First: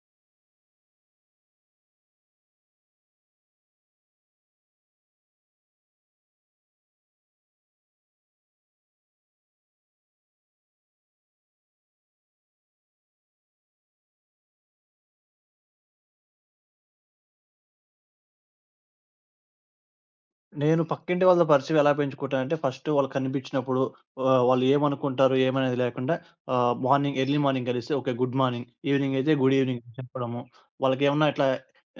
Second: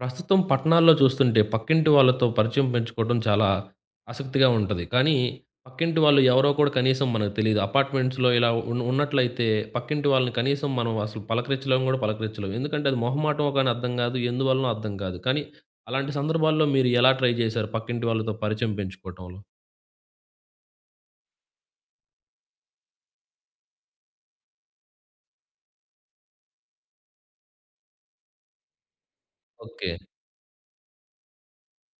ప్రస్తుతం పట్టణాల్లో చూస్తుంటే పక్కింటి వాళ్ళతో పరిచయం పెంచుకోవడం చాలా ఆసక్తిగా ఉంటది. కానీ పక్కింటి వాళ్ళు ఎవరో కూడా కనీసం మనకు తెలీదు. అపార్ట్మెంట్స్‌లో ఇలా ఉన్నట్లయితే పక్కింటి వాళ్ళని కనీసం మనం అసలు పలకరించలేం. ఎందుకంటే అది మొహమాటమో కానీ అర్థం గాదు. ఎందువలనో అర్థం కాదు. కానీ అలాంటి సందర్భాల్లో మీరు ఎలా ట్రై చేశారు పక్కింటి వాళ్ళతో పరిచయం పెంచుకోవటంలో? నేను పక్కింటి వాళ్ళ పరిచయం ఎలా పెంచుకుంటానంటే ఫస్ట్ వాళ్ళు కనిపించినప్పుడు వాళ్ళు ఏమనుకుంటారు ఏమనేది లేకుండా మార్నింగ్ ఎర్లీ మార్నింగ్ కలిసి ఓకే, గుడ్ మార్నింగ్. ఈవినింగ్ అయితే గుడ్ ఈవినింగ్ ఓకే. చెప్పడము. వాళ్ళకేమన్నా ఇట్లా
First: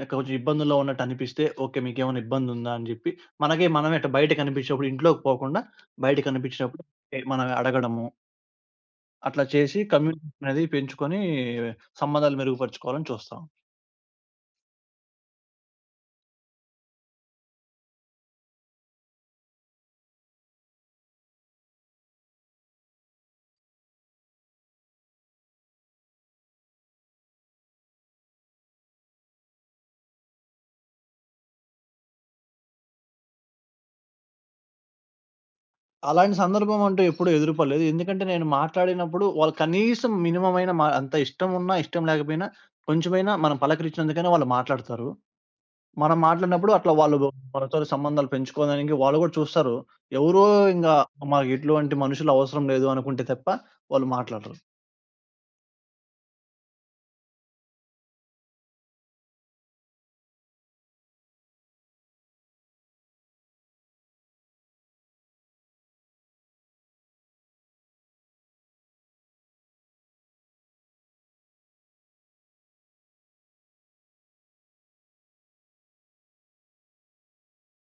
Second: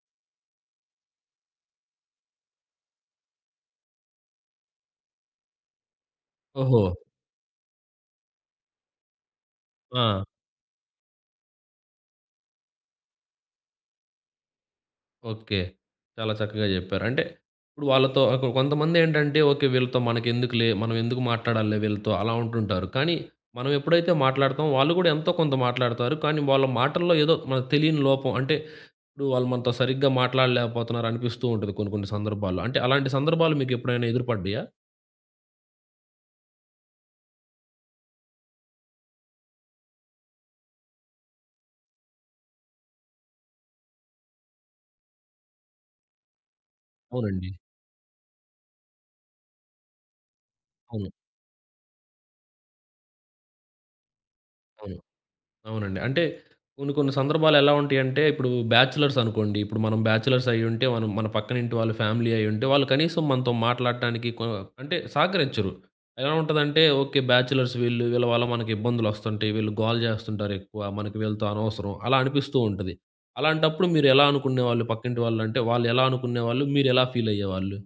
కొంచెం ఇబ్బందుల్లో ఉన్నట్టు అనిపిస్తే ఓకే, మీకేమైనా ఇబ్బందుందా అని జెప్పి మనకి మనమే ఇట్లా బయట కనిపించినప్పుడు ఇంట్లోకి పోకుండా బయట ఓహో! కనిపించినప్పుడు మనం అడగడము. అట్లా చేసి ఆ! కమ్యూనికేషన్ అనేది పెంచుకొని సంబంధాలు మెరుగుపరుచుకోవాలని చూస్తాం. ఓకే. చాలా చక్కగా జెప్పారు. అంటే ఇప్పుడు వాళ్ళతో కొంతమందేంటంటే ఓకే. వీళ్ళతో మనకెందుకులే, మనం ఎందుకు మాట్లాడాలిలే వీళ్ళతో అలా ఉంటుంటారు. కానీ మనం ఎప్పుడైతే మాట్లాడతామో వాళ్ళు గూడా ఎంతో కొంత మాట్లాడతారు. కానీ వాళ్ళ మాటల్లో ఏదో మనకు తెలియని లోపం అంటే ఇప్పుడు వాళ్ళు మనతో సరిగ్గా మాట్లాడలేకపోతున్నారు అనిపిస్తూ ఉంటది కొన్ని కొన్ని సందర్భాల్లో. అంటే అలాంటి సందర్భాలు మీకెప్పుడైనా ఎదురుపడ్డాయా? అలాంటి సందర్భం అంటూ ఎప్పుడు ఎదురుపడలేదు. ఎందుకంటే నేను మాట్లాడినప్పుడు వాళ్ళు కనీసం మినిమమ్ అయినా మా అంత ఇష్టం ఉన్నా, ఇష్టం లేకపోయినా కొంచెమైనా మనం పలకరించినందుకైనా వాళ్ళు మాట్లాడతారు. మనం మాట్లాడినప్పుడు అట్లా వాళ్ళు అవునండి. మనతోని సంబంధాలు పెంచుకోవడానికి వాళ్ళు కూడా చూస్తారు. ఎవరో ఇంగా అవును. మాకు ఇటువంటి మనుషులు అవసరం లేదు అనుకుంటే తప్ప వాళ్ళు మాట్లాడరు. అవును. అవునండి. అంటే కొన్ని కొన్ని సందర్భాలు ఎలా ఉంటాయంటే, ఇప్పుడు బ్యాచిలర్స్ అనుకోండి. ఇప్పుడు మనం బ్యాచిలర్స్ అయ్యుంటే, మనం మన పక్కనింటి వాళ్ళు ఫ్యామిలీ అయ్యుంటే, వాళ్ళు కనీసం మనతో మాట్లాడటానికి అంటే సహకరించరు. ఎలా ఉంటదంటే, ఓకే. బ్యాచిలర్స్ వీళ్ళు. వీళ్ళ వల్ల మనకి ఇబ్బందులొస్తుంటాయి. వీళ్ళు గోల చేస్తుంటారెక్కువ. మనకి వీళ్ళతో అనవసరం. అలా అనిపిస్తూ ఉంటది. అలాంటప్పుడు మీరు ఎలా అనుకునేవాళ్ళు పక్కింటి వాళ్ళంటే, వాళ్ళు ఎలా అనుకునేవాళ్ళు? మీరెలా ఫీలయ్యేవాళ్ళు?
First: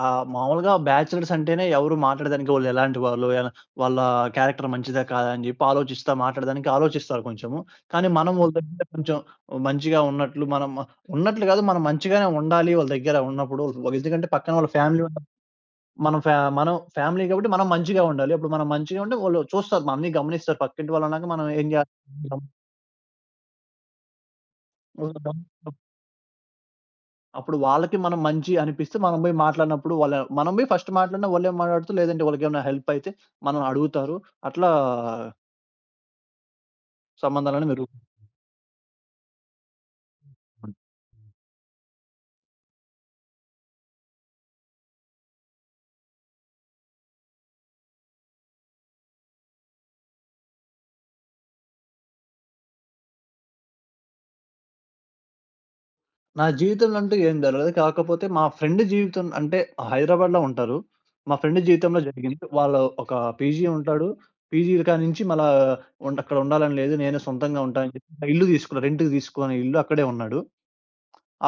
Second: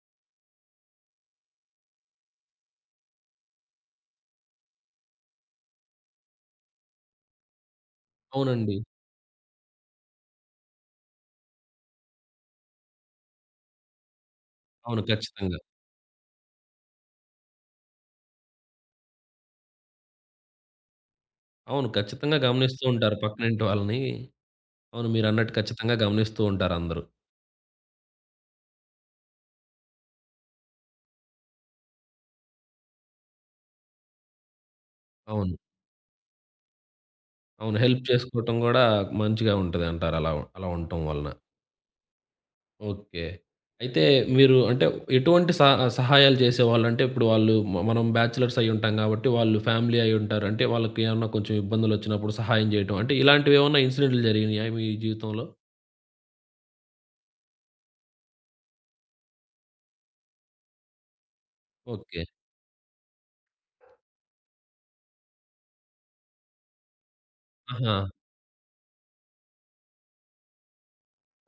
ఆ! మామూలుగా బ్యాచలర్స్ అంటేనే ఎవరు మాట్లాడడానికి వాళ్ళు ఎలాంటి వాళ్ళు, ఎలా వాళ్ళ క్యారెక్టర్ మంచిదా కాదా అని చెప్పి ఆలోచిస్తా మాట్లాడడానికి ఆలోచిస్తారు కొంచెము. కానీ మనం వాళ్ళ అవునండి. దగ్గర కొంచెం మంచిగా ఉన్నట్లు మనం ఉన్నట్లు కాదు, మనం మంచిగానే ఉండాలి వాళ్ళ దగ్గర ఉన్నప్పుడు. ఎందుకంటే పక్కన వాళ్ళ అవును. ఫ్యామిలీ ఖచ్చితంగా. మనం ఫ్యామిలీ కాబట్టి మనం మంచిగా ఉండాలి. అప్పుడు మనం మంచిగా ఉంటే వాళ్ళు చూస్తారు, మనల్ని గమనిస్తారు. పక్కింటి వాళ్ళన్నాక మనం ఏం అవును. ఖచ్చితంగా చేస్తున్నాం గమనిస్తూ ఉంటారు పక్కనింటి వాళ్ళని. అవును. మీరన్నట్టు ఖచ్చితంగా గమనిస్తూ ఉంటారందరూ. అప్పుడు వాళ్ళకి మనం మంచి అనిపిస్తే మనం పోయి మాట్లాడినప్పుడు వాళ్ళ మనం పోయి ఫస్ట్ మాట్లాడినా వాళ్ళేం మాట్లాడతారు. లేదంటే వాళ్ళకేమైనా హెల్ప్ అయితే మనం అడుగుతారు. అట్లా అవును. సంబంధాలను అవును. హెల్ప్ మెరుగుపరుచుకుంటాం. చేసుకోవటం గూడా మంచిగా ఉంటదంటారు. అలా అలా ఉండటం వలన. ఓకే. అయితే మీరు అంటే ఎటువంటి సహాయాలు చేసేవాళ్ళంటే ఇప్పుడు వాళ్ళు మనం బ్యాచిలర్స్ అయ్యుంటాం గాబట్టి వాళ్ళు ఫ్యామిలీ అయ్యుంటారు. అంటే వాళ్ళకేమన్నా కొంచెం ఇబ్బందులొచ్చినప్పుడు సహాయం జేయటం అంటే ఇలాంటివేమన్నా ఇన్సిడెంట్లు జరిగినాయా మీ జీవితంలో? నా జీవితంలో అంటూ ఏం జరగలేదు. కాకపోతే మా ఫ్రెండ్ జీవితం అంటే హైదరాబాద్‌లో ఉంటారు. మా ఫ్రెండ్ జీవితంలో ఓకే. జరిగింది. వాళ్ళ ఒక పీజీ ఉంటాడు. పీజీ కానించి మళ్ళా అక్కడ ఉండాలని లేదు. నేనే సొంతంగా ఉంటా అని ఆహా! చెప్పి ఇల్లు తీసుకున్నా. రెంట్‌కి తీసుకొని ఇల్లు అక్కడే ఉన్నాడు.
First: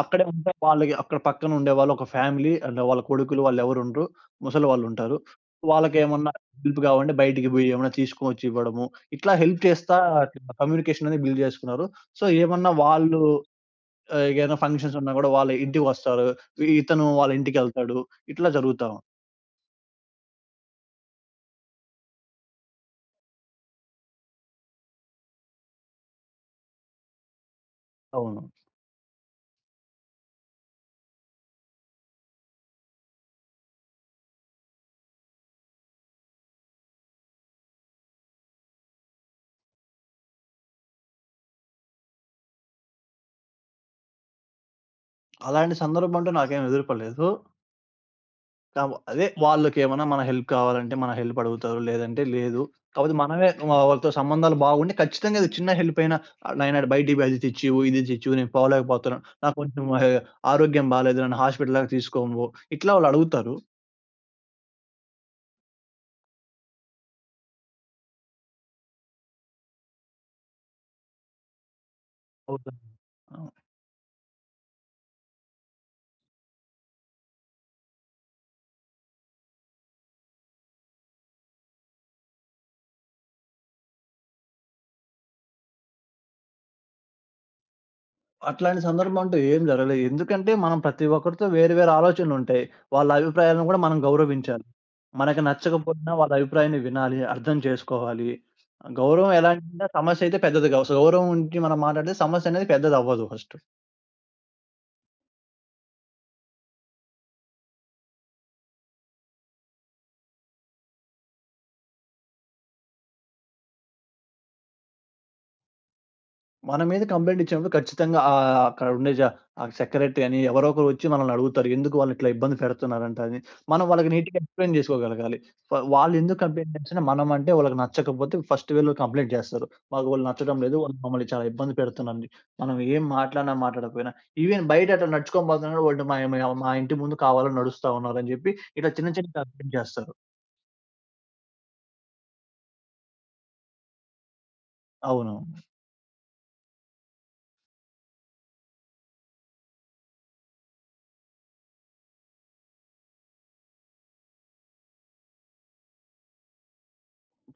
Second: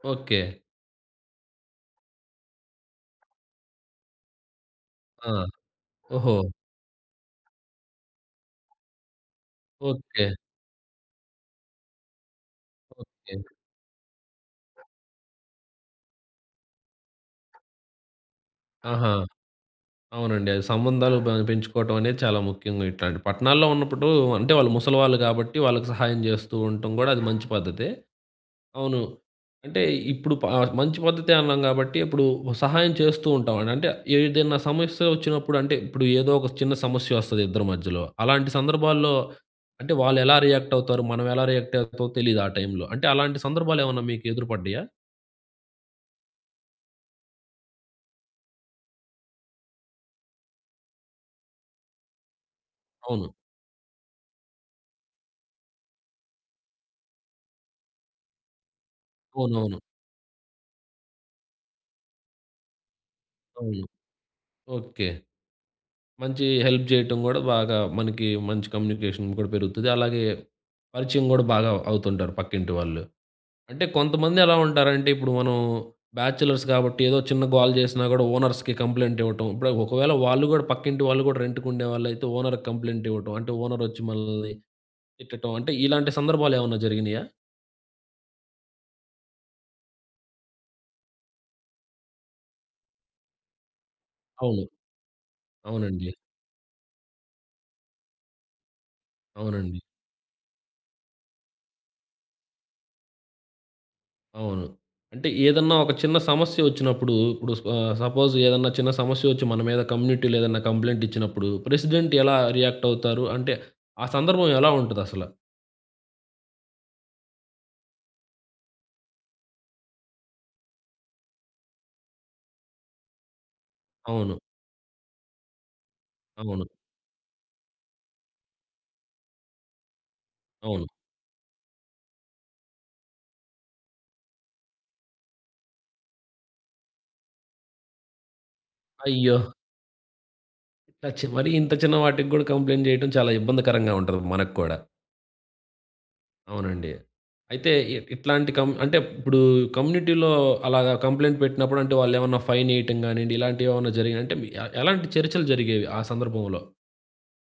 అక్కడే ఓకే. ఉంటే వాళ్ళకి అక్కడ పక్కన ఉండేవాళ్ళు ఒక ఫ్యామిలీ అండ్ వాళ్ళ కొడుకులు వాళ్ళెవరుండరు. ముసలి వాళ్ళుంటారు. ఆ! వాళ్ళకేమన్నా ఓహో! హెల్ప్ కావాలంటే బయటికి పోయి ఏమన్నా తీసుకొచ్చి ఇవ్వడము. ఇట్లా హెల్ప్ చేస్తా ఓకే. కమ్యూనికేషన్ అనేది బిల్డ్ చేసుకున్నారు. సో, ఏమన్నా వాళ్ళు ఓకే. ఏదైనా ఫంక్షన్స్ ఉన్నా కూడా వాళ్ళ ఇంటికొస్తారు. ఇతను వాళ్ళ ఇంటికెళ్తాడు. ఇట్లా జరుగుతా ఉంది. ఆహా! అవునండి. అది సంబంధాలు పెంచుకోవటం అనేది చాలా ముఖ్యంగా ఇట్లాంటి పట్టణాల్లో ఉన్నప్పుడు అంటే వాళ్ళు ముసలివాళ్ళు కాబట్టి వాళ్ళకి సహాయం జేస్తూ ఉండటం గూడా అది మంచి పద్ధతే. అవును. అవును. అంటే ఇప్పుడు మంచి పద్ధతే అన్నాం గాబట్టి ఇప్పుడు సహాయం చేస్తూ ఉంటామండి. అంటే ఏదైనా సమస్య వచ్చినప్పుడు అంటే ఇప్పుడు ఏదో ఒక చిన్న సమస్య వస్తది ఇద్దరి మధ్యలో. అలాంటి సందర్భాల్లో అంటే వాళ్ళెలా రియాక్ట్ అవుతారు? మనం ఎలా రియాక్ట్ అవుతామో తెలీదు ఆ టైంలో. అంటే అలాంటి సందర్భాలేమన్నా మీకు ఎదురుపడ్డాయా? అలాంటి సందర్భం అంటూ నాకేం ఎదురుపడలేదు. అదే వాళ్ళకేమన్నా మన హెల్ప్ కావాలంటే మన హెల్ప్ అడుగుతారు. లేదంటే లేదు. కాపోతే అవును. మనమే వాళ్ళతో సంబంధాలు బాగుండి ఖచ్చితంగా ఇది చిన్న హెల్ప్ అయినా నాయనా బయటివి అది తెచ్చివు, ఇది తెచ్చివు, నేను పోలేకపోతున్నాను. నాకు అవునవును. కొంచెం ఆరోగ్యం బాలేదు. నన్ను హాస్పిటల్ దాకా తీసుకోనువ్వు. ఇట్లా వాళ్ళు అడుగుతారు. అవును. అవును ఓకే. మంచి హెల్ప్ జేయటం గూడా బాగా మనకి మంచి కమ్యూనికేషన్ కూడా పెరుగుతది. అలాగే పరిచయం గూడా బాగా అవుతుంటారు పక్కింటి అవుతుంది. వాళ్ళు. ఆ! అంటే కొంతమంది ఎలా ఉంటారంటే, ఇప్పుడు మనం బ్యాచిలర్స్ కాబట్టి ఏదో చిన్న గోల జేసినా గూడా ఓనర్స్‌కి కంప్లెయింట్ ఇవ్వటం. ఇప్పుడు ఒకవేళ వాళ్ళు గూడా పక్కింటి వాళ్ళు గూడా రెంట్‌కుండేవాళ్ళైతే ఓనర్‌కి కంప్లెయింట్ ఇవ్వటం. అంటే ఓనర్ ఒచ్చి మనల్ని తిట్టటం. అంటే ఇలాంటి సందర్భాలేమన్నా జరిగినియా? అట్లాంటి సందర్భం అంటూ ఏం జరగలేదు. ఎందుకంటే మనం ప్రతి ఒక్కరితో వేరు వేరు ఆలోచనలుంటాయి. వాళ్ళ అభిప్రాయాలను గూడా మనం గౌరవించాలి. అవును. మనకు నచ్చకపోయినా అవునండి. వాళ్ళ అభిప్రాయాన్ని వినాలి, అర్థం చేసుకోవాలి. గౌరవం అవునండి. ఎలాంటిదంటే సమస్య అయితే పెద్దది కావు. సో, గౌరవం ఉంచి మనం మాట్లాడితే సమస్య అనేది పెద్దదవ్వదు ఫస్ట్. అవును. అంటే ఏదన్నా ఒక చిన్న సమస్య వచ్చినప్పుడు, ఇప్పుడు సపోజ్ ఏదన్నా చిన్న సమస్య వచ్చి మన మీద కమ్యూనిటీలో ఏదన్నా కంప్లెయింట్ ఇచ్చినప్పుడు, ప్రెసిడెంట్ ఎలా రియాక్ట్ అవుతారు? అంటే ఆ సందర్భం ఎలా ఉంటదసల? మన మీద కంప్లెయింట్ ఇచ్చినప్పుడు ఖచ్చితంగా అక్కడ ఉండే ఆ సెక్రటరీ అని ఎవరో ఒకరు వచ్చి మనల్ని అడుగుతారు. ఎందుకు వాళ్ళు ఇట్లా ఇబ్బంది పెడుతున్నారంట అని. మనం వాళ్ళకి అవును. నీట్‌గా ఎక్స్‌ప్లెయిన్ చేసుకోగలగాలి. వాళ్ళు ఎందుకు అవును. కంప్లెయింట్ చేసినా మనం అంటే వాళ్ళకి నచ్చకపోతే ఫస్ట్ వీళ్ళు కంప్లెయింట్ చేస్తారు. మాకు వాళ్ళు నచ్చడం లేదు, అవును. వాళ్ళు మమ్మల్ని చాలా ఇబ్బంది పెడుతున్నారని. మనం ఏం మాట్లాడినా మాట్లాడకపోయినా ఈవెన్ బయట అట్లా నడుచుకొని పోతున్నప్పుడు వాళ్ళు మా మా మా ఇంటి ముందు కావాలని నడుస్తా ఉన్నారని చెప్పి ఇట్లా చిన్న చిన్న అయ్యో! కంప్లెయింట్ చేస్తారు. ఇట్లా చి మరి ఇంత చిన్న వాటికి గూడా కంప్లెయింట్ చేయటం చాలా ఇబ్బందికరంగా ఉంటది మనకు కూడా. అవును. అవునండి. అయితే ఇట్లాంటి అంటే ఇప్పుడు కమ్యూనిటీలో అలాగా కంప్లెయింట్ పెట్టినప్పుడు అంటే వాళ్ళేమన్నా ఫైన్ ఎయటం గానియండి, ఇలాంటివేమన్నా జరిగినాయి అంటే మీ ఎలాంటి చర్చలు జరిగేవి ఆ సందర్భంలో?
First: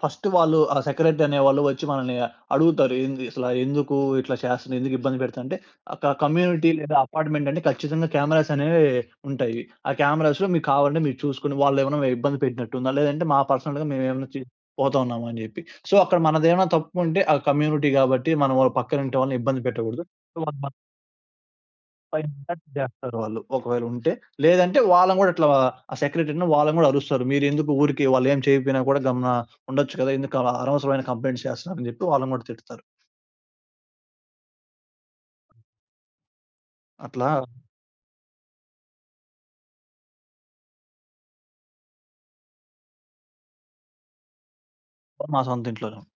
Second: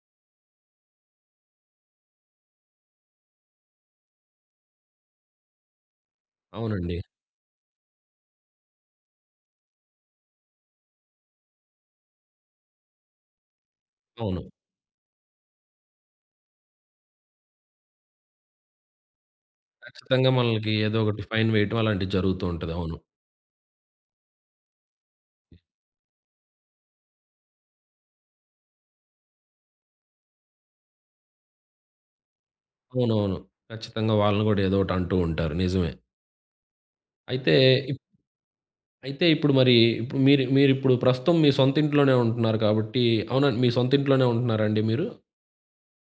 ఫస్ట్ వాళ్ళు ఆ సెక్రటరీ అనేవాళ్ళు వచ్చి మనల్ని అడుగుతారు. ఏంది అసల, ఎందుకు ఇట్లా చేస్తున్నారు? ఎందుకు ఇబ్బంది పెడుతున్నారు? అంటే ఒక కమ్యూనిటీ లేదా అవునండి. అపార్ట్‌మెంట్ అంటే ఖచ్చితంగా కెమెరాస్ అనేవి ఉంటాయి. ఆ కెమెరాస్‌లో మీకు కావాలంటే మీరు చూసుకొని, వాళ్ళేమైనా ఇబ్బంది పెట్టినట్టుందా? లేదంటే మా పర్సనల్‌గా మేమేమైనా అవును. పోతా ఉన్నామా అని జెప్పి. సో, అక్కడ మనదేమైనా తప్పు ఉంటే ఆ కమ్యూనిటీ గాబట్టి మనం వాళ్ళ పక్కన ఇంటి వాళ్ళని ఇబ్బంది పెట్టకూడదు. ఖచ్చితంగా సో మనలకి ఏదో ఒకటి ఫైన్ వేయటం అలాంటివి జరుగుతూ ఫైనల్ ఉంటది. అవును. చేస్తారు వాళ్ళు, ఒకవేళ ఉంటే. లేదంటే వాళ్ళని గూడా ఇట్లా ఆ సెక్రటరీని వాళ్ళని గూడా అరుస్తారు. మీరెందుకు ఊరికే వాళ్ళేం చేయకపోయినా కూడా గమ్మున ఉండొచ్చు కదా! ఎందుకు అలా అనవసరమైన కంప్లెయింట్స్ చేస్తున్నారని జెప్పి వాళ్ళని గూడా తిడతారు. అవునవును. ఖచ్చితంగా వాళ్ళని గూడా ఏదో ఒకటి అంటూ ఉంటారు. నిజమే. అట్లా అయితే ఇప్ అయితే ఇప్పుడు మరి ఇప్పుడు మీరిప్పుడు ప్రస్తుతం మీ సొంత ఇంట్లోనే ఉంటున్నారు కాబట్టి అవునండి. మీ సొంత ఇంట్లోనే ఉంటున్నారండి మీరు? మా సొంత ఇంట్లోనే ఉంది.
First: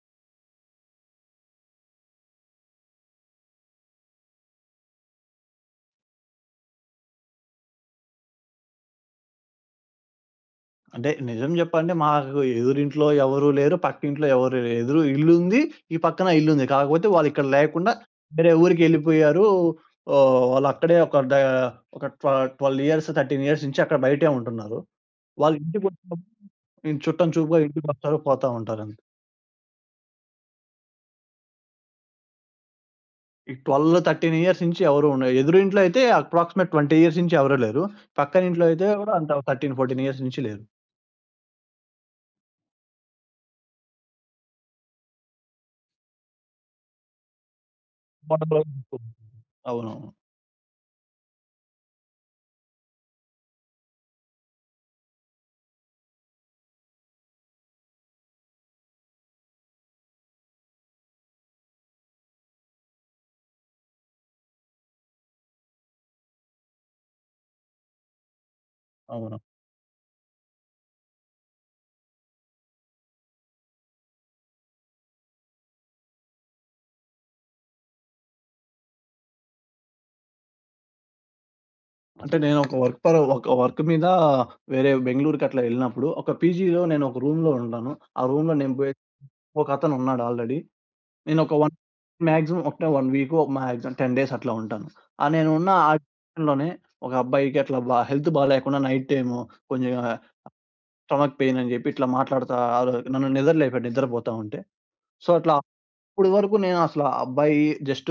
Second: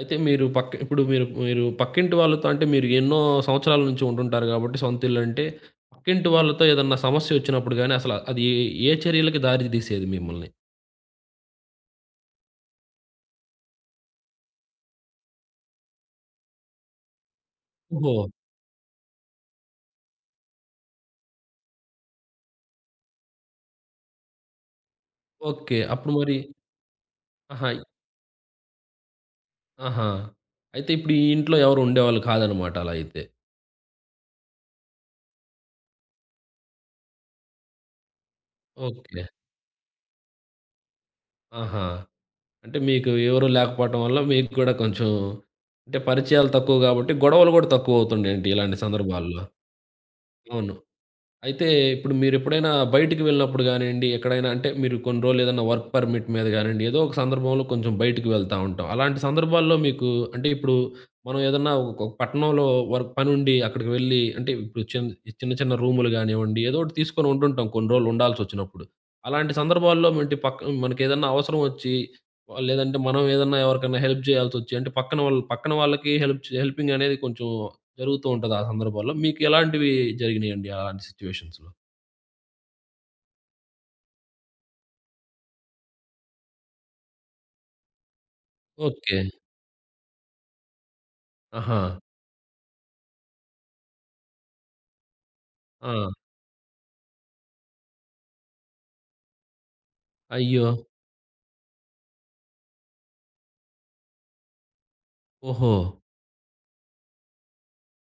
అయితే మీరు ఇప్పుడు మీరు మీరు పక్కింటి వాళ్ళతో అంటే మీరు ఎన్నో సంవత్సరాల నుంచి ఉంటుంటారు కాబట్టి సొంత ఇల్లంటే, పక్కింటి వాళ్ళతో ఏదన్నా సమస్య వచ్చినప్పుడు గాని అసల అది ఏ చర్యలకి దారి తీసేది మిమ్మల్ని? అంటే నిజం జెప్పాలంటే మాకు ఎదురింట్లో ఎవరు లేరు, పక్కింట్లో ఎవరు లేరు. ఎదురు ఇల్లుంది, ఈ పక్కన ఇల్లుంది. కాకపోతే వాళ్ళిక్కడ లేకుండా ఓహో! వేరే ఊరికెళ్ళిపోయారు. వాళ్ళక్కడే ఒక ట్వ 12 ఇయర్స్, 13 ఇయర్స్ నుంచి అక్కడ బయటే ఉంటున్నారు. ఓకే. అప్పుడు వాళ్ళింటికొచ్చిన మరి ఇంక చుట్టం చూపుగా ఆహా! ఇంటికొస్తారు పోతా ఉంటారంతే. ఆహా! అయితే ఇప్పుడు ఈ ఇంట్లో ఎవరు ఉండేవాళ్ళు కాదనమాట అలా అయితే. ఈ 12, 13 ఇయర్స్ నుంచి ఎవరు ఉండ, ఎదురింట్లో అయితే అప్రాక్సిమేట్ 20 ఇయర్స్ నుంచి ఎవరు లేరు. పక్కనింట్లో అయితే గూడా ఓకే. అంత 13, 14 ఇయర్స్ నుంచి లేరు. ఆహా! అంటే మీకు ఎవరు లేకపోవటం వల్ల మీకు కూడా కొంచెం అంటే పరిచయాలు తక్కువ గాబట్టి గొడవలు గూడా తక్కువవుతుండేంటి ఇలాంటి సందర్భాల్లో. అవునవును. అవును. అయితే ఇప్పుడు మీరెప్పుడైనా బయటికి వెళ్ళినప్పుడు గానియండి, ఎక్కడైనా అంటే మీరు కొన్ని రోజులేదన్నా వర్క్ పర్మిట్ మీద గానియండి, ఏదో ఒక సందర్భంలో కొంచెం బయటికి వెళ్తా ఉంటాం. అలాంటి సందర్భాల్లో మీకు అంటే ఇప్పుడు మనం ఏదన్నా ఒక ఒక పట్టణంలో వర్క్ పనుండి అక్కడికి వెళ్ళి అంటే ఇప్పుడు చిన్న చిన్న రూములు గానివ్వండి, ఏదో ఒకటి తీసుకొని ఉంటుంటాం కొన్ని రోజులు ఉండాల్సొచ్చినప్పుడు. అవును. అలాంటి సందర్భాల్లో మంటి పక్క మనకేదన్నా అవసరం ఒచ్చి ఆహ్, లేదంటే మనం ఏదన్నా ఎవరికన్నా హెల్ప్ జేయాల్సొచ్చి అంటే పక్కన వాళ్ళకి హెల్ప్ చే హెల్పింగ్ అనేది కొంచెం జరుగుతూ ఉంటది ఆ సందర్భాల్లో. మీకు ఎలాంటివి జరిగినియండి అలాంటి సిట్యుయేషన్స్‌లో? అంటే నేను ఒక వర్క్ మీద వేరే బెంగుళూరుకి అట్లా ఎళ్ళినప్పుడు ఒక పీజీలో నేను ఒక రూమ్‌లో ఉంటాను. ఆ రూమ్‌లో నేను పోయి ఓకే. ఒకతను ఉన్నాడు ఆల్రెడీ. నేను ఒక 1 ఆహా! మాక్సిమం ఒక 1 వీకో మాక్సిమం 10 డేస్ అట్లా ఉంటాను. ఆ నేను ఉన్న ఆ ఆ! లోనే ఒక అబ్బాయికి అట్లా హెల్త్ బాలేకుండా నైట్ టైము కొంచెం అయ్యో! స్టమక్ పెయిన్ అని జెప్పి ఇట్లా మాట్లాడుతా ఆరో నన్ను నిద్రలేపాడు నిద్రపోతా ఉంటే. సో, అట్లా ఓహో! అప్పటి వరకు నేను అసల ఆ అబ్బాయి జస్ట్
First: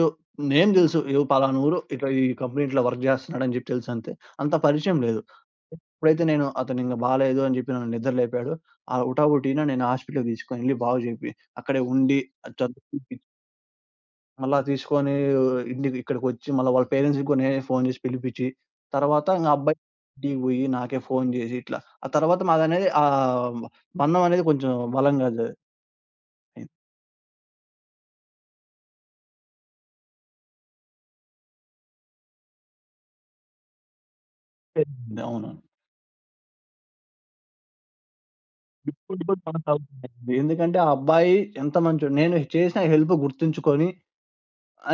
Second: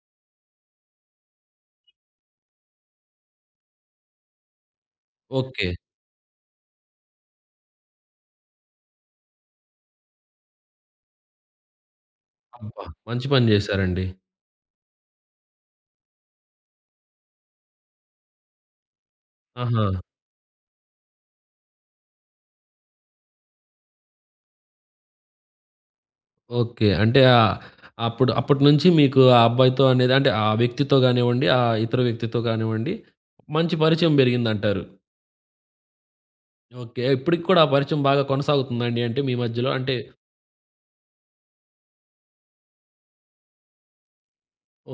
నేమ్ దెలుసు. "ఏ పలానా ఊరు ఇట్లా ఈ కంపెనీ ఇట్లా వర్క్ జేస్తున్నాడని" జెప్పి తెలుసంతే. అంత పరిచయం లేదు. ఓకే. ఎప్పుడైతే నేను అతను ఇంగ బాలేదు అని జెప్పి నన్ను నిద్రలేపాడు. ఆ హుటాహుటిన నేను హాస్పిటల్‌కి తీసుకొనెళ్లి బాగు జేపి అక్కడే ఉండి అబ్బా! మంచి పని జేశారండి. మళ్ళా తీసుకొని ఇంటికి ఇక్కడికొచ్చి మళ్ళా వాళ్ళ పేరెంట్స్‌కి కూడా నేనే ఫోను చేసి పిలిపిచ్చి, తర్వాత ఇంగ అబ్బాయి ఆహా! ఇంటికి పోయి నాకే ఫోను చేసి ఇట్లా. ఆ తర్వాత మాదనేది బంధం అనేది కొంచెం బలంగా ఓకే. అంటే ఆహ్, అప్పటినుంచి మీకు ఆ అబ్బాయితో అనేది అంటే ఆ వ్యక్తితో గానివ్వండి, ఆ ఇతర వ్యక్తితో గానివ్వండి మంచి పరిచయం బెరిగిందంటారు. పెరిగింది. అవును. ఓకే. ఇప్పటికి కూడా ఆ పరిచయం బాగా కొనసాగుతుందా అండి? ఇప్పుడు అంటే మీ కూడా మధ్యలో అంటే కొనసాగుతున్నాయండి. ఎందుకంటే ఆ అబ్బాయి ఎంత మంచోడు. నేను చేసిన హెల్ప్ గుర్తుంచుకొని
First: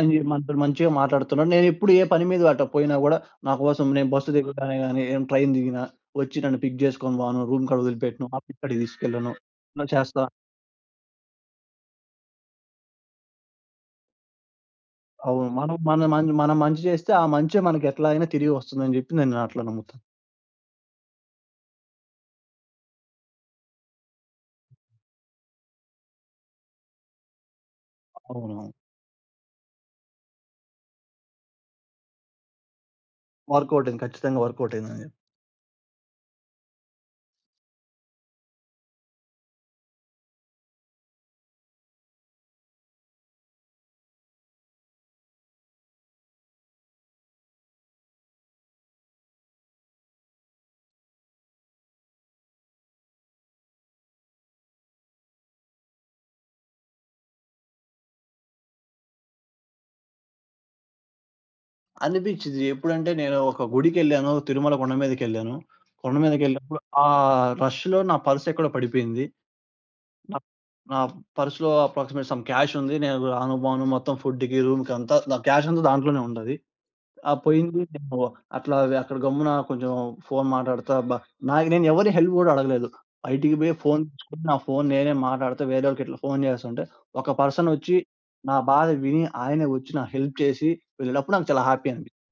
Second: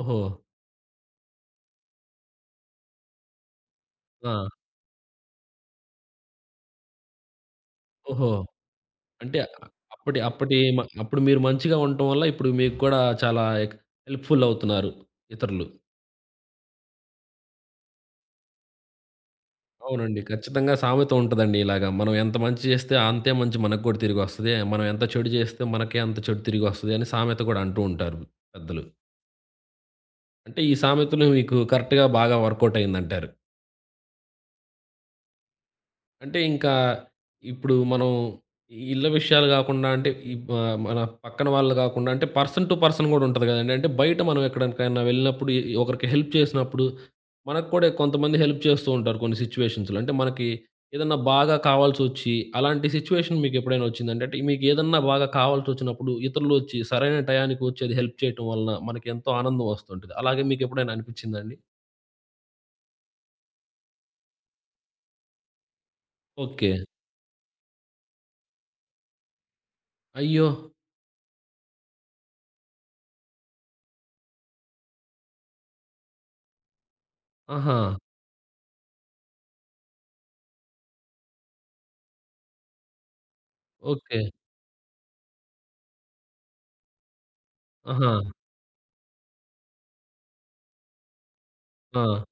ఓహో! మనతో మంచిగా మాట్లాడుతున్నాడు. నేనెప్పుడు ఏ పని మీద అట పోయినా గూడా నా కోసం నేను బస్సు ఆ! దిగగానే గాని, నేను ట్రైన్ దిగినా వచ్చి నన్ను పిక్ చేసుకొని పోను, రూమ్ కాడ వదిలిపెట్టను, ఓహో! ఆఫీస్ కాడికి తీసుకెళ్ళను. అంటే ఇలా అప్పటి చేస్తా అప్పటి అప్పుడు మీరు మంచిగా ఉండటం వల్ల ఇప్పుడు మీకు కూడా చాలా హెల్ప్‌ఫుల్ అవుతున్నారు అవును. ఇతరులు. మనం మన మం మనం మంచి చేస్తే, ఆ మంచే మనకెట్లా అయినా తిరిగి వస్తుందని జెప్పి నేను అట్లా నమ్ముతాను. అవునండి. ఖచ్చితంగా సామెత ఉంటదండి ఇలాగ. మనం ఎంత మంచి చేస్తే అంతే మంచి మనకు కూడా తిరిగొస్తది. మనం ఎంత చెడు చేస్తే మనకే అంత చెడు తిరిగొస్తది అని సామెత కూడా అంటూ ఉంటారు అవునవును. పెద్దలు. అంటే ఈ సామెతలు మీకు కరెక్ట్‌గా బాగా వర్కౌట్ అయిందంటారు. వర్కౌట్ అయింది. ఖచ్చితంగా వర్కౌట్ అయిందని జెప్పి. అంటే ఇంకా ఇప్పుడు మనం ఈ ఇళ్ళ విషయాలు గాకుండా అంటే ఈ బ మన పక్కన వాళ్ళు గాకుండా అంటే పర్సన్ టు పర్సన్ గూడా ఉంటది గదండీ. అంటే బయట మనం ఎక్కడికైనా వెళ్ళినప్పుడు ఈ ఒకరికి హెల్ప్ చేసినప్పుడు మనకు కూడా కొంతమంది హెల్ప్ చేస్తూ ఉంటారు కొన్ని సిట్యుయేషన్స్‌లో. అంటే మనకి ఏదన్నా బాగా కావాల్సొచ్చి అలాంటి సిట్యుయేషన్ మీకెప్పుడైనా ఒచ్చిందండి? అంటే మీకు ఏదన్నా బాగా కావాల్సొచ్చినప్పుడు ఇతరులు ఒచ్చి సరైన టయానికి ఒచ్చి అది హెల్ప్ చేయటం వలన మనకి ఎంతో ఆనందం వస్తుంటది. అలాగే మీకెప్పుడైనా అనిపిచ్చిందా అండి? అనిపించింది. ఎప్పుడంటే నేను ఒక గుడికెళ్ళాను. తిరుమల కొండ మీదకెళ్ళాను. కొండ ఓకే. మీదకెళ్ళినప్పుడు ఆ రష్‌లో నా పర్స్ ఎక్కడో పడిపోయింది. నా అయ్యో! నా పర్స్‌లో అప్రాక్సిమేట్ సమ్ క్యాష్ ఉంది. నేను రాను, బాను మొత్తం ఫుడ్‌కి, రూమ్‌కి అంతా నా క్యాష్ అంతా దాంట్లోనే ఉండాది. ఆ! ఆహా! పోయింది నేను అట్లా అక్కడ గమ్మున కొంచెం ఫోను మాట్లాడుతా నాకు నేను ఎవరి హెల్ప్ గూడా అడగలేదు. బయటికి పోయి ఫోను ఓకే. తీసుకొని నా ఫోను నేనే మాట్లాడుతా వేరేళ్ళకి ఇట్లా ఫోను చేస్తుంటే ఒక పర్సనొచ్చి ఆహా! నా బాధ విని ఆయనే వచ్చి నాకు హెల్ప్ చేసి వెళ్ళినప్పుడు నాకు చాలా హ్యాపీ అనిపించింది. ఆ!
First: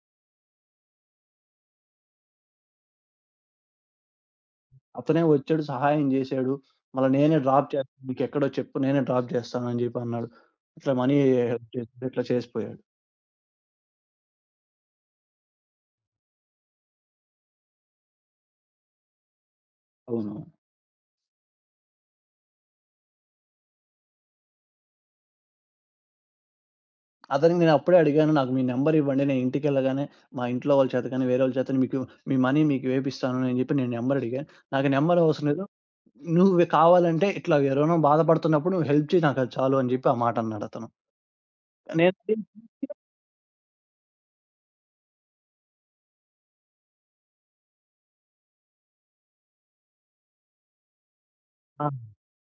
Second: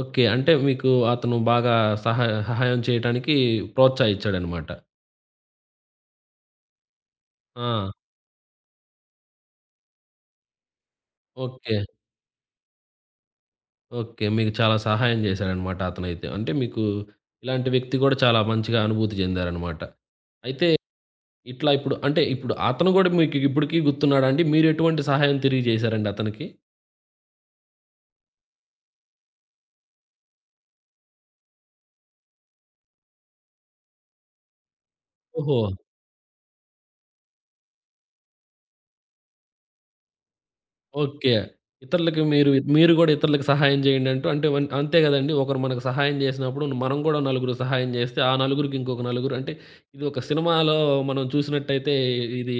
ఓకే. అంటే మీకు అతను బాగా సహా సహాయం చేయటానికి ప్రోత్సహిచ్చాడనమాట. అతనే వచ్చాడు, సహాయం జేశాడు. మళ్ళా నేనే డ్రాప్ ఆ! చేస్తాను, నీకెక్కడో చెప్పు, నేనే డ్రాప్ జేస్తాను అని జెప్పి అన్నాడు. ఇట్లా మనీ హెల్ప్ ఓకే. చేసి ఇట్లా చేసిపోయాడు. ఓకే. మీకు చాలా సహాయం చేశాడనమాట అతనైతే. అంటే మీకు ఇలాంటి వ్యక్తి గూడా చాలా మంచిగా అనుభూతి చెందారనమాట. అవును. అయితే ఇట్లా ఇప్పుడు అంటే ఇప్పుడు అతను గూడా మీకు ఇప్పటికి గుర్తున్నాడా అండి? మీరెటువంటి సహాయం తిరిగి చేశారండి అతనికి? అతనికి నేనప్పుడే అడిగాను. నాకు మీ నంబర్ ఇవ్వండి. నేను ఇంటికెళ్ళగానే మా ఇంట్లో వాళ్ళ చేత గాని, వేరే వాళ్ళ చేత మీకు మీ మనీ మీకు వేపిస్తాను అని చెప్పి నేను నంబర్ అడిగాను. నాకు నంబర్ అవసరం ఓహో! లేదు, నువ్వు కావాలంటే ఇట్లా ఎవరైనా బాధపడుతున్నప్పుడు నువ్వు హెల్ప్ చెయ్యి, నాకది చాలు అని చెప్పి ఆ మాటన్నాడతను. ఓకే. నేను ఇతరులకి మీరు మీరు గూడా ఇతరులకి సహాయం జేయండంటూ అంటే వన్ అంతే గదండీ. ఒకరు మనకు సహాయం జేసినప్పుడు మనం గూడా నలుగురు సహాయం జేస్తే, ఆ నలుగురికి ఇంకొక నలుగురు అంటే ఇది ఒక సినిమాలో మనం ఆ! చూసినట్టయితే ఇది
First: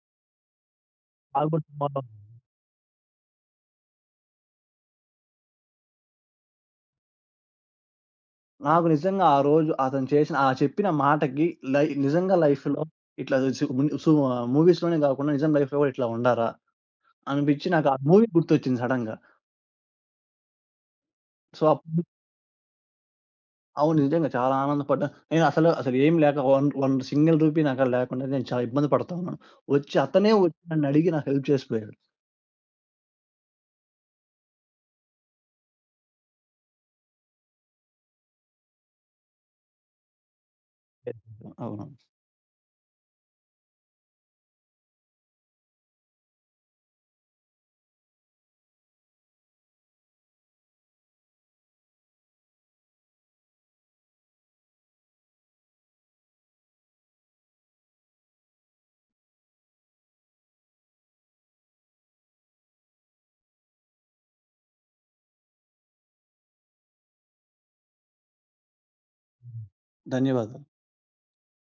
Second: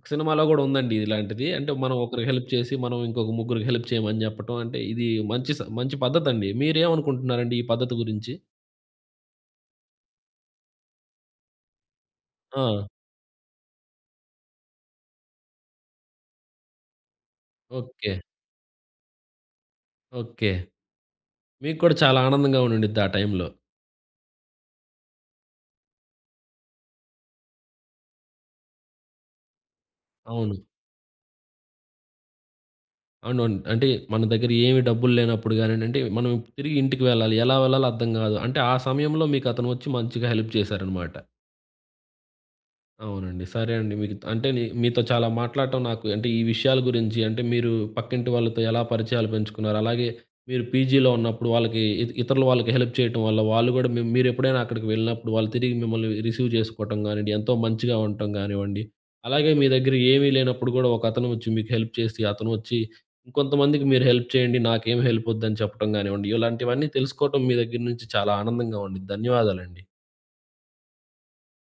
ఒక సినిమాలో గూడా ఉందండి ఇలాంటిది. ఆల్మోస్ట్ అంటే మనం ఒకరికి హెల్ప్ చేసి, మనం ఇంకొక ముగ్గురికి హెల్ప్ చేయమని జెప్పటం. అంటే ఇది మంచి పద్ధతండి. మీరేమనుకుంటున్నారండి ఈ పద్ధతి గురించి? నాకు నిజంగా ఆ రోజు అతను చేసిన ఆ చెప్పిన మాటకి నిజంగా ఆ! లైఫ్‌లో ఇట్లా సు సు మూవీస్‌లోనే కాకుండా నిజం లైఫ్‌లో కూడా ఇట్లా ఉండారా అనిపిచ్చి నాకు ఆ ఓకే. మూవీ గుర్తొచ్చింది సడెన్‌గా. ఓకే. సో మీకు కూడా చాలా ఆనందంగా ఉండుండిద్ది ఆ టైంలో. అవును. నిజంగా చాలా ఆనందపడ్డాను. నేనసలు, అసలేం లేక వన్ వన్ సింగిల్ రూపీ నాకాడ లేకుండా నేను చాలా ఇబ్బంది పడతా ఉన్నాను. వచ్చి అతనే అవును. వచ్చి నన్నడిగి నాకు హెల్ప్ చేసిపోయాడు. అవునవును. అంటే మన దగ్గర ఏమి డబ్బులు లేనప్పుడు గానియండి, మనం తిరిగి ఇంటికి వెళ్ళాలి. ఎలా వెళ్ళాలో అర్థం గాదు. అంటే ఆ సమయంలో మీకు అతను వచ్చి మంచిగా హెల్ప్ చేశారనమాట. అవును. అవునండి. సరే అండి. మీకు అంటే మీతో చాలా మాట్లాడటం నాకు అంటే ఈ విషయాల గురించి అంటే మీరు పక్కింటి వాళ్ళతో ఎలా పరిచయాలు పెంచుకున్నారు? అలాగే మీరు పీజీలో ఉన్నప్పుడు వాళ్ళకి ఇతరుల వాళ్ళకి హెల్ప్ చేయటం వల్ల వాళ్ళు గూడా మీరెప్పుడైనా అక్కడికి వెళ్ళినప్పుడు వాళ్ళు తిరిగి మిమ్మల్ని రిసీవ్ చేసుకోవటం గానియండి, ఎంతో మంచిగా ఉండటం గానివ్వండి. అలాగే మీ దగ్గర ఏమీ లేనప్పుడు గూడా ఒకతను వచ్చి మీకు హెల్ప్ చేసి అతను వచ్చి ఇంకొంతమందికి మీరు హెల్ప్ చేయండి. నాకేం హెల్ప్ వద్దని చెప్పటం గానివ్వండి. ఇలాంటివన్నీ తెలుసుకోవటం మీ దగ్గర నుంచి చాలా ఆనందంగా ఉండిద్ది. ధన్యవాదాలండి. ధన్యవాదాలు.